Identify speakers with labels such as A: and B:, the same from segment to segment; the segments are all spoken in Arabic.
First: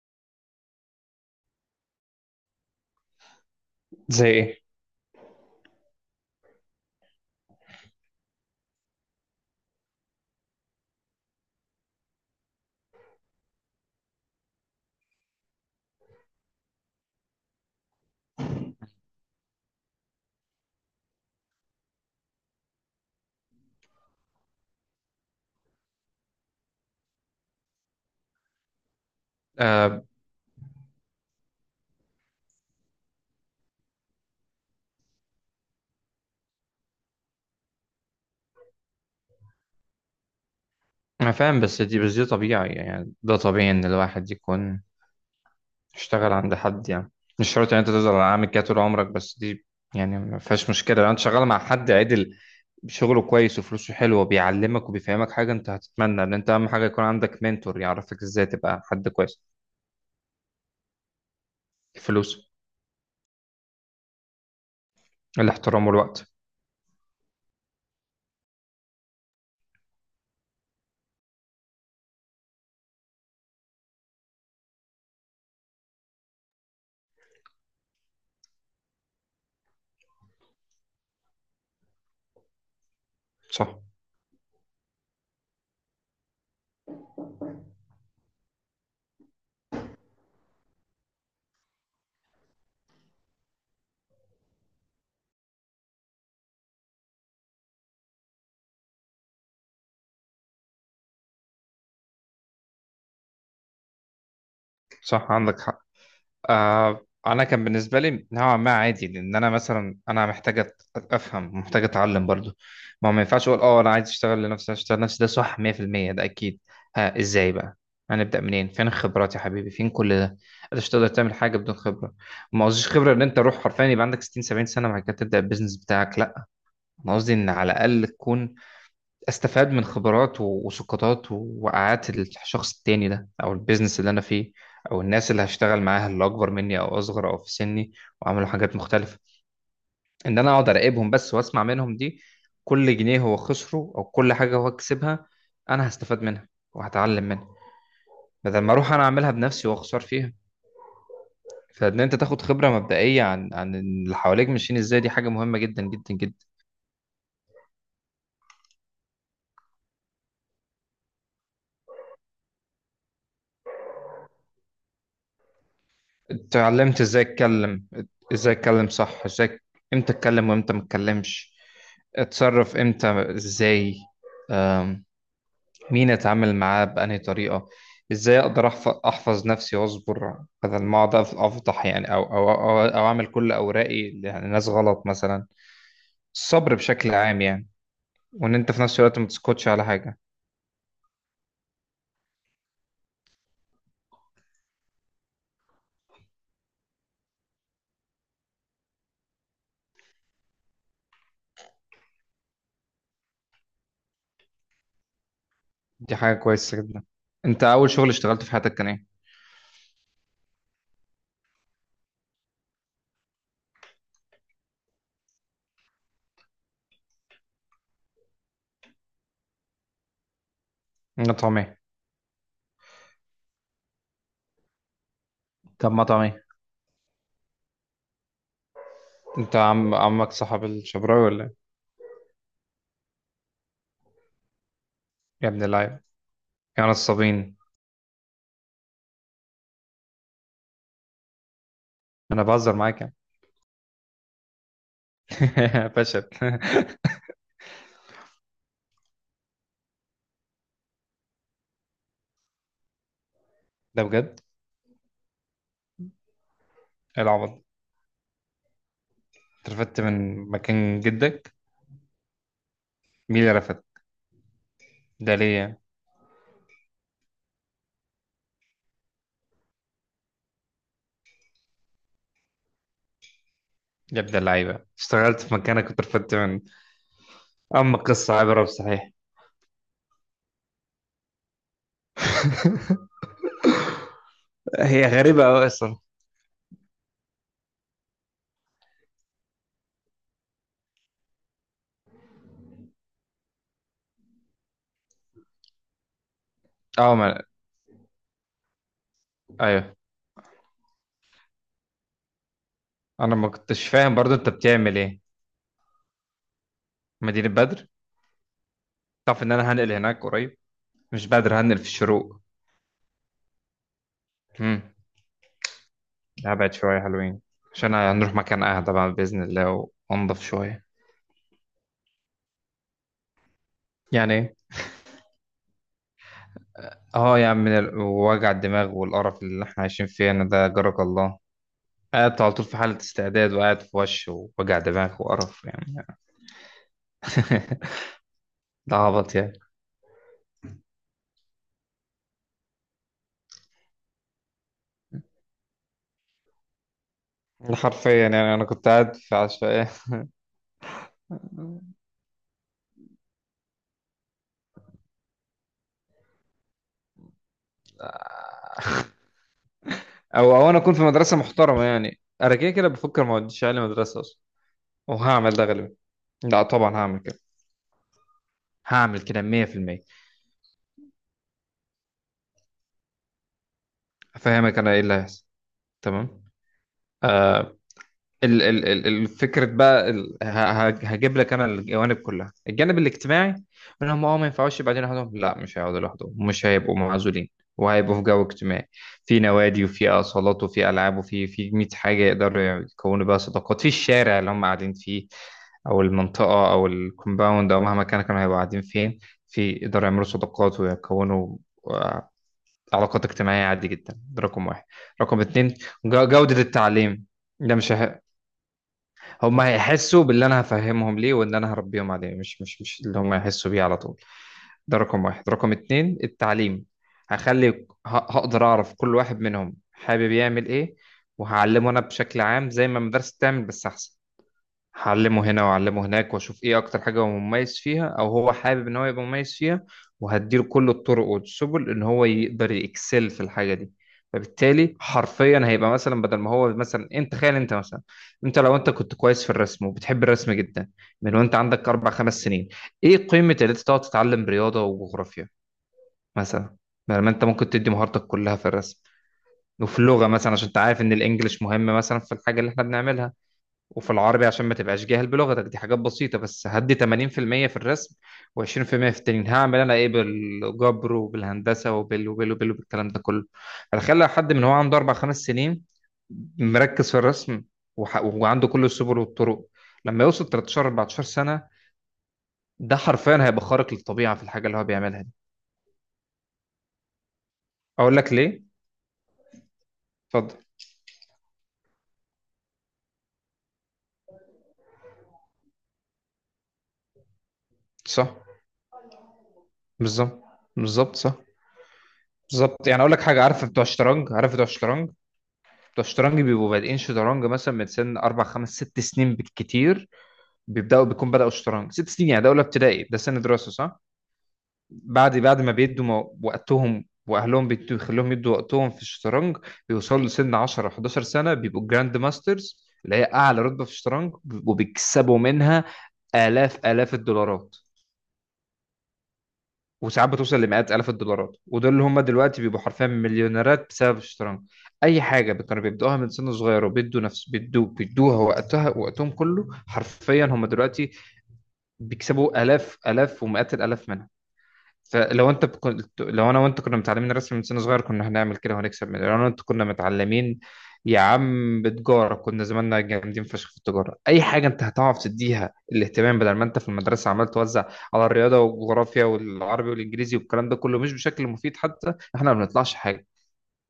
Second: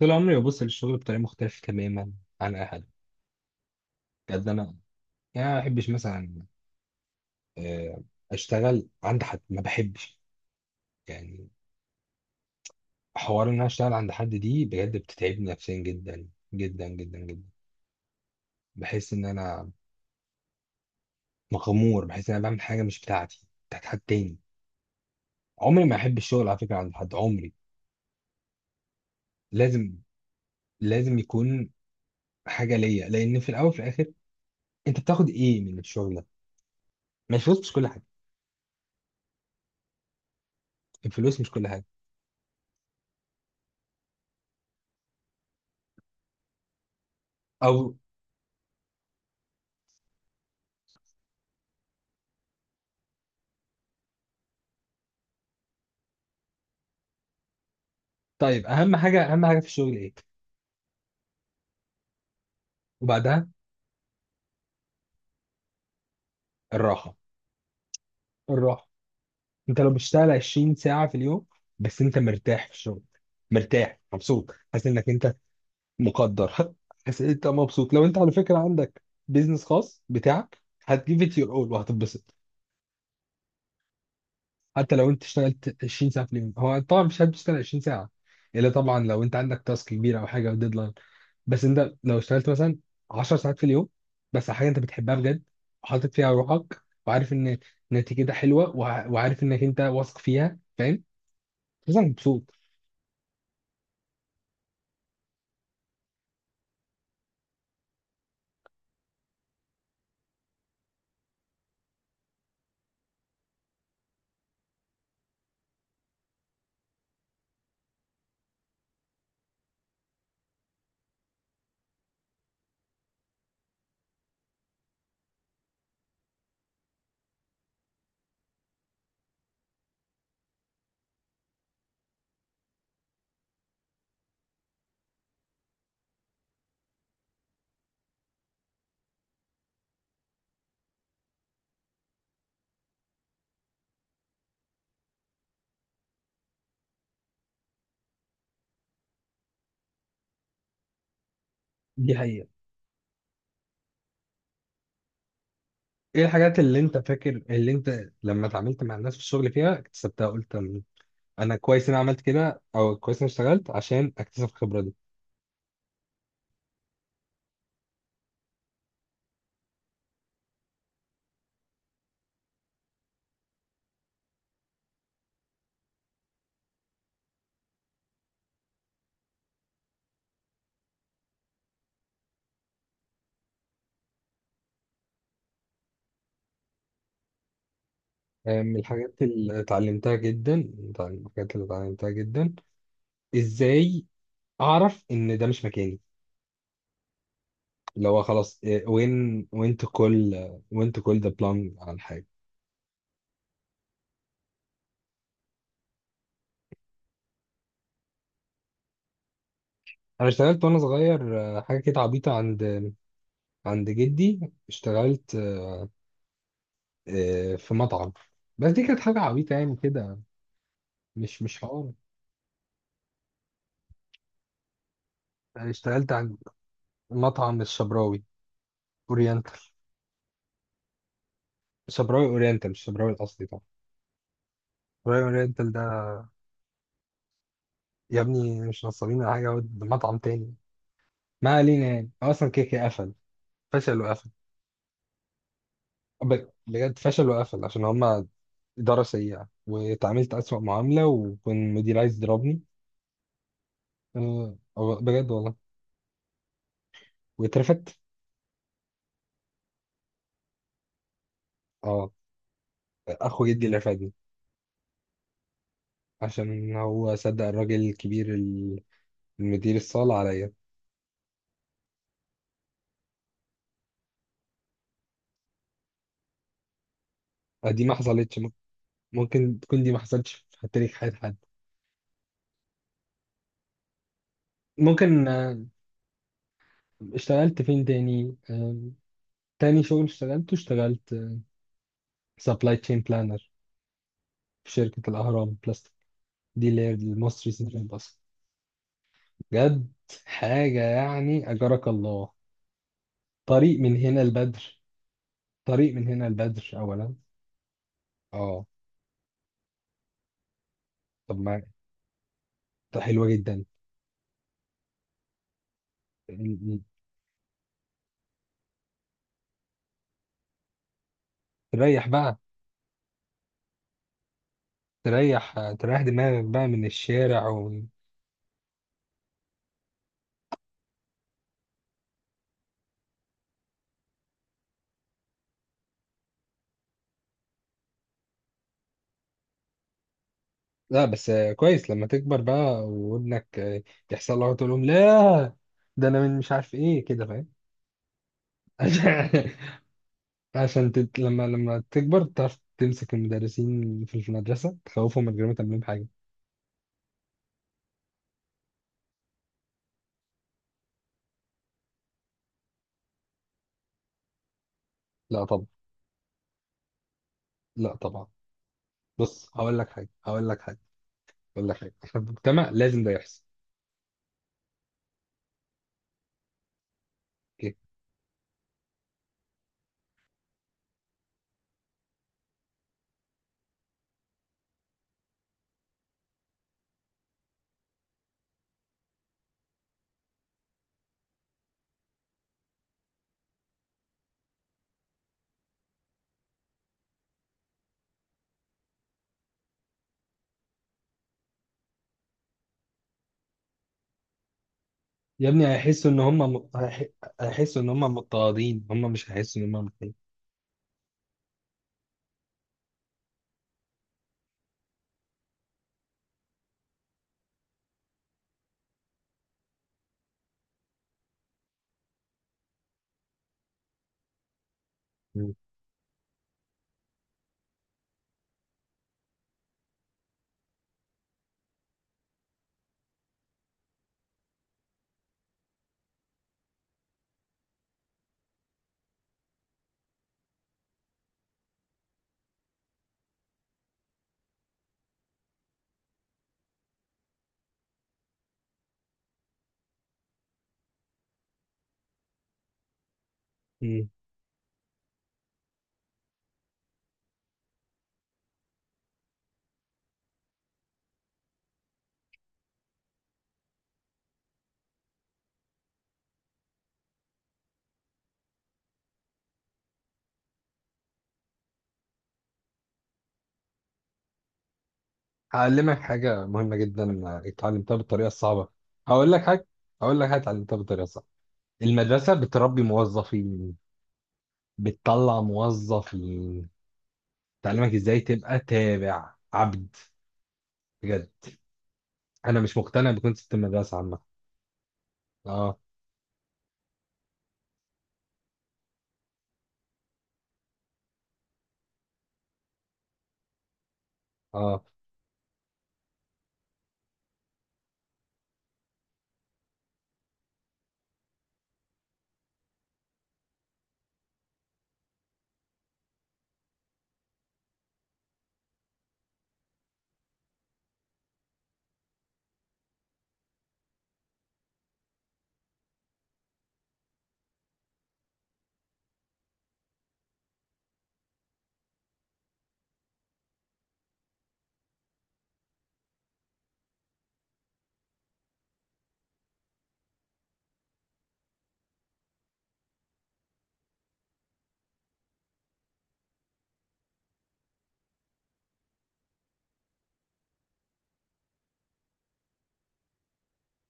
A: طول عمري ببص للشغل بطريقة مختلفة تماما عن أي حد.
B: زي
A: قد أنا،
B: ايه؟
A: يعني أنا ما بحبش مثلا، آه، أشتغل عند حد ما بحبش، يعني حوار إن أنا أشتغل عند حد دي بجد بتتعبني نفسيا جدا جدا جدا جدا. بحس إن أنا مغمور، بحس إن أنا بعمل حاجة مش بتاعتي، بتاعت حد تاني. عمري ما أحب الشغل على فكرة عند حد، عمري. لازم
B: آه،
A: لازم يكون حاجة ليا، لأن في الأول وفي الآخر أنت بتاخد إيه من الشغل ده؟ ما الفلوس مش كل حاجة،
B: انا
A: الفلوس مش
B: فاهم.
A: كل
B: بس
A: حاجة.
B: دي بس دي طبيعي، يعني ده طبيعي ان الواحد يكون اشتغل عند حد، يعني مش شرط ان انت
A: أو.
B: تفضل عامل كده طول عمرك. بس دي يعني ما فيهاش مشكله لو انت شغال مع حد عدل، شغله كويس وفلوسه حلوه، بيعلمك وبيفهمك حاجه. انت هتتمنى ان انت اهم حاجه يكون عندك منتور يعرفك ازاي
A: طيب،
B: تبقى
A: أهم
B: حد
A: حاجة
B: كويس.
A: أهم حاجة في الشغل إيه؟
B: الفلوس.
A: وبعدها؟
B: الاحترام والوقت.
A: الراحة، الراحة. انت لو بتشتغل 20 ساعة في اليوم، بس انت مرتاح في الشغل، مرتاح مبسوط، حاسس انك انت مقدر حاسس انت مبسوط. لو انت على فكرة عندك بيزنس خاص بتاعك، هتجيب ات يور اول وهتتبسط.
B: صح،
A: حتى لو انت اشتغلت 20 ساعه في اليوم، هو طبعا مش هتشتغل 20 ساعه، الا طبعا لو انت عندك تاسك كبير او حاجه او ديدلاين. بس انت لو اشتغلت مثلا 10 ساعات في اليوم، بس على حاجه انت بتحبها بجد، وحاطط فيها روحك، وعارف ان نتيجتها حلوه، وعارف انك انت واثق فيها، فاهم، مثلا، مبسوط.
B: صح عندك حق. آه، انا كان بالنسبه لي نوعا ما عادي، لان انا مثلا انا محتاج افهم، محتاج اتعلم برضو. ما هو ما ينفعش اقول اه انا عايز اشتغل لنفسي، عايز اشتغل لنفسي، ده صح 100%. ده اكيد. ها، ازاي بقى؟ هنبدا منين؟ فين الخبرات يا حبيبي؟ فين كل ده؟ انت مش تقدر تعمل حاجه بدون خبره. ما قصديش خبره ان انت روح حرفيا يبقى عندك 60-70 سنه بعد كده تبدا البيزنس بتاعك، لا. انا قصدي ان على الاقل تكون استفاد من خبرات وسقطات ووقعات الشخص التاني ده، او البيزنس اللي انا فيه، او الناس اللي هشتغل معاها، اللي اكبر مني او اصغر او في سني وعملوا حاجات مختلفه. ان انا اقعد اراقبهم بس واسمع منهم، دي كل جنيه هو خسره او كل حاجه هو كسبها، انا هستفاد منها وهتعلم منها، بدل ما اروح انا اعملها بنفسي واخسر فيها. فان
A: دي
B: انت تاخد
A: حقيقه.
B: خبره مبدئيه عن اللي حواليك ماشيين ازاي، دي حاجه مهمه جدا جدا
A: ايه
B: جدا.
A: الحاجات اللي انت فاكر، اللي انت لما اتعاملت مع الناس في الشغل فيها اكتسبتها، قلت انا كويس إن انا عملت كده، او كويس إن انا اشتغلت عشان اكتسب الخبره دي؟
B: اتعلمت ازاي اتكلم، ازاي اتكلم صح، ازاي، امتى اتكلم وامتى ما اتكلمش، اتصرف امتى، ازاي، آم، مين اتعامل معاه بأنهي طريقة، ازاي اقدر أحفظ نفسي واصبر بدل ما اقعد افضح يعني، أو اعمل كل اوراقي لناس غلط مثلا. الصبر بشكل عام يعني، وان
A: آه،
B: انت
A: من
B: في نفس الوقت
A: الحاجات
B: ما
A: اللي
B: تسكتش على
A: اتعلمتها
B: حاجة.
A: جدا، ازاي اعرف ان ده مش مكاني. اللي هو خلاص، وين وين تو كول وين تو كول ذا بلان عن حاجه.
B: دي حاجة كويسة جدا. انت اول شغل اشتغلته في حياتك كان ايه؟
A: انا اشتغلت وانا صغير، حاجه كده عبيطه، عند جدي اشتغلت، في مطعم. بس دي كانت حاجه عبيطه يعني كده، مش
B: مطعم
A: مش
B: ايه؟
A: حوار.
B: طب
A: اشتغلت
B: مطعم
A: عند
B: ايه؟
A: مطعم الشبراوي
B: انت
A: اورينتال.
B: عمك صاحب الشبراوي ولا إيه؟
A: شبراوي اورينتال مش الشبراوي الاصلي طبعا، شبراوي
B: يا ابن
A: اورينتال ده.
B: اللعيبة، يا نصابين.
A: يا ابني مش نصابين ولا حاجه، هو ده مطعم تاني. ما علينا، يعني هو
B: انا
A: اصلا كده
B: بهزر
A: كده
B: معاك
A: قفل.
B: يعني.
A: فشل وقفل.
B: فشل.
A: بجد فشل وقفل عشان هما إدارة سيئة، واتعاملت أسوأ معاملة، وكان مدير عايز يضربني.
B: ده بجد؟
A: أه، بجد والله،
B: إيه العبط؟
A: واترفدت.
B: انت رفدت من مكان جدك؟
A: اه،
B: مين
A: أخو
B: اللي
A: جدي اللي
B: رفد؟
A: رفدني.
B: ده ليه يعني؟
A: عشان هو صدق الراجل الكبير، المدير الصالة عليا.
B: يا ابن اللعيبة، اشتغلت في مكانك كنت رفدت من.
A: آه، دي ما
B: اما قصة
A: حصلتش
B: عبرة بصحيح.
A: ممكن تكون دي ما حصلتش في تاريخ حياة حد.
B: هي
A: ممكن،
B: غريبة
A: آه.
B: أوي أصلا.
A: اشتغلت فين تاني؟ تاني شغل اشتغلته، اشتغلت سبلاي تشين بلانر في شركة الأهرام بلاست، دي اللي هي
B: اه، ما...
A: المصري سيتي باص. بجد،
B: ايوه.
A: حاجة يعني أجرك الله.
B: انا ما
A: طريق
B: كنتش
A: من
B: فاهم
A: هنا
B: برضو انت
A: البدر،
B: بتعمل ايه.
A: طريق من هنا البدر أولا.
B: مدينة بدر.
A: اه.
B: تعرف ان انا هنقل هناك قريب؟ مش
A: طب
B: بدر،
A: ما
B: هنقل في الشروق.
A: طب حلوة جدا.
B: امم.
A: م-
B: هبعد
A: م-
B: شوية حلوين، عشان هنروح مكان اهدى بعد بإذن الله وانضف شوية.
A: تريح بقى،
B: يعني إيه؟
A: تريح دماغك بقى من
B: اه يا
A: الشارع
B: عم، من
A: و...
B: وجع الدماغ والقرف اللي احنا عايشين فيه انا، ده جارك الله. قاعد على طول في حالة استعداد، وقاعد في وش ووجع دماغ وقرف يعني. ده عبط يعني.
A: لا بس، كويس لما تكبر بقى، وابنك، يحصل له، تقول لهم لا، ده انا من مش عارف ايه كده، فاهم.
B: ده حرفيا يعني انا كنت قاعد
A: عشان
B: في عشوائية.
A: لما تكبر، تعرف تمسك المدرسين في المدرسة، تخوفهم من غير ما تعمل لهم حاجة.
B: او انا اكون في مدرسة محترمة. يعني انا كده كده بفكر ما اوديش عيالي مدرسة اصلا،
A: لا
B: وهعمل ده
A: طبعا.
B: غالبا. لا طبعا، هعمل كده.
A: لا طبعا.
B: هعمل كده
A: بص،
B: 100%.
A: هقول لك حاجه في المجتمع، لازم ده يحصل.
B: هفهمك انا ايه اللي هيحصل. تمام.
A: اوكي.
B: آه، الفكرة بقى، هجيب لك انا الجوانب كلها. الجانب الاجتماعي، انهم ما ينفعوش يبقى قاعدين لوحدهم. لا، مش هيقعدوا لوحدهم، مش هيبقوا معزولين، وهيبقوا في جو اجتماعي، في نوادي وفي اصالات وفي العاب وفي 100 حاجة يقدروا يكونوا بقى صداقات في الشارع اللي هم قاعدين فيه، او المنطقة او الكومباوند او مهما كان، كانوا هيبقوا قاعدين فين. في يقدروا يعملوا صداقات ويكونوا آه، علاقات اجتماعية عادي جدا. ده رقم واحد. رقم
A: يا ابني،
B: اتنين،
A: هيحسوا ان هم
B: جودة التعليم. ده
A: هيحسوا ان
B: مش
A: هم مضطهدين، هم مش
B: هم
A: هيحسوا ان هم مضطهدين.
B: هيحسوا باللي انا هفهمهم ليه وان انا هربيهم عليه، مش اللي هم هيحسوا بيه على طول. ده رقم واحد، رقم اتنين التعليم. هخلي هقدر اعرف كل واحد منهم حابب يعمل ايه، وهعلمه انا بشكل عام زي ما المدرسة بتعمل بس احسن. هعلمه
A: مم.
B: هنا واعلمه هناك، واشوف ايه اكتر حاجه هو مميز فيها او هو حابب ان هو يبقى مميز فيها، وهديله كل الطرق والسبل ان هو يقدر يكسل في الحاجه دي. فبالتالي حرفيا هيبقى مثلا، بدل ما هو مثلا إيه، انت تخيل، انت مثلا، لو انت كنت كويس في الرسم وبتحب الرسم جدا من وانت عندك اربع خمس سنين، ايه قيمه ان انت تقعد تتعلم رياضه وجغرافيا مثلا، بدل ما انت ممكن تدي مهارتك كلها في الرسم وفي اللغه مثلا عشان انت عارف ان الانجليش مهم مثلا في الحاجه اللي احنا بنعملها،
A: مم.
B: وفي العربي عشان ما تبقاش جاهل بلغتك، دي حاجات بسيطة. بس هدي 80% في المية في الرسم، و20% في التنين. هعمل انا ايه بالجبر وبالهندسة وبالكلام ده كله؟ هتخلي حد من هو عنده اربع خمس سنين مركز في الرسم وعنده كل السبل والطرق، لما يوصل 13-14 سنة ده حرفيا هيبقى خارق للطبيعة في الحاجة اللي هو بيعملها دي.
A: هعلمك حاجه مهمه جدا، اتعلمتها
B: اقول
A: بالطريقه
B: لك ليه؟
A: الصعبه. هقول لك حاجه هقول لك حاجه
B: اتفضل.
A: اتعلمتها بالطريقه الصعبه. المدرسه بتربي موظفين، بتطلع موظفين، تعلمك ازاي
B: صح،
A: تبقى تابع عبد.
B: بالظبط. بالظبط
A: بجد.
B: صح.
A: انا مش
B: بالظبط، يعني
A: مقتنع
B: اقول لك حاجة.
A: بكونسيبت
B: عارف بتوع
A: المدرسه عامه.
B: الشطرنج؟ عارف بتوع الشطرنج؟
A: اه،
B: بتوع الشطرنج بيبقوا بادئين شطرنج مثلا من سن اربع خمس ست سنين بالكتير. بيبداوا بيكون بداوا الشطرنج ست سنين، يعني ده اولى ابتدائي، ده سن دراسه صح؟
A: اه.
B: بعد ما بيدوا وقتهم، واهلهم بيخلوهم يدوا وقتهم في الشطرنج، بيوصلوا لسن 10-11 سنه بيبقوا جراند ماسترز اللي هي اعلى رتبه في الشطرنج، وبيكسبوا منها الاف الاف الدولارات، وساعات بتوصل لمئات آلاف الدولارات. ودول اللي هم دلوقتي بيبقوا حرفيا مليونيرات بسبب الشطرنج. أي حاجة كانوا بيبدأوها من سن صغير وبيدوا نفس بيدوا بيدوها وقتها وقتهم كله حرفيا، هم دلوقتي بيكسبوا آلاف آلاف ومئات الآلاف منها. فلو انت كنت لو انا وانت كنا متعلمين الرسم من سن صغير، كنا هنعمل كده وهنكسب لو انا وانت كنا متعلمين يا عم بتجارة، كنا زماننا جامدين فشخ في التجارة. اي حاجة انت هتعرف تديها الاهتمام بدل ما انت في المدرسة عمال توزع على الرياضة والجغرافيا والعربي والانجليزي والكلام ده كله مش بشكل مفيد. حتى احنا ما بنطلعش حاجة.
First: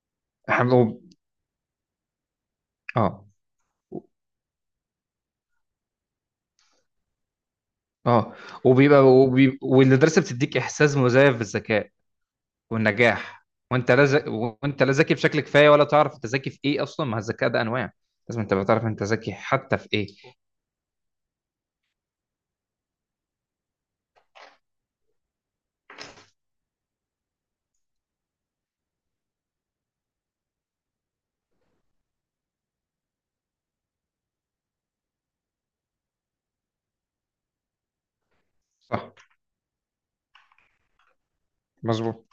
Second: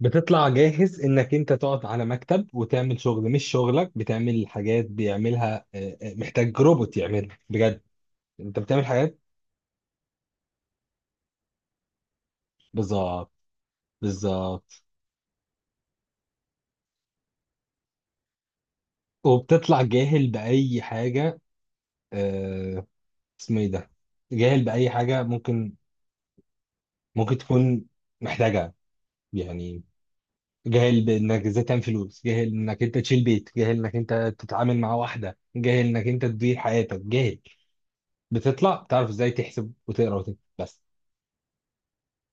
A: بتطلع
B: احنا
A: جاهز
B: وب-
A: انك انت تقعد على مكتب وتعمل شغل
B: اه،
A: مش شغلك، بتعمل حاجات بيعملها، محتاج روبوت يعملها بجد.
B: اه،
A: انت بتعمل حاجات.
B: والمدرسة بتديك احساس مزيف بالذكاء
A: بالظبط،
B: والنجاح، وانت لا ز...
A: بالظبط.
B: وانت لا ذكي بشكل كفايه ولا تعرف انت ذكي في ايه اصلا. ما الذكاء ده انواع، لازم تبقى تعرف انت ذكي حتى
A: وبتطلع
B: في ايه.
A: جاهل بأي حاجة، آه، اسمه ايه ده، جاهل بأي حاجة ممكن، ممكن تكون محتاجها، يعني، جاهل بانك ازاي تعمل فلوس، جاهل انك انت تشيل بيت، جاهل انك انت تتعامل مع واحدة، جاهل انك انت تدير حياتك، جاهل. بتطلع بتعرف
B: صح،
A: ازاي تحسب وتقرا وتكتب بس.
B: مظبوط.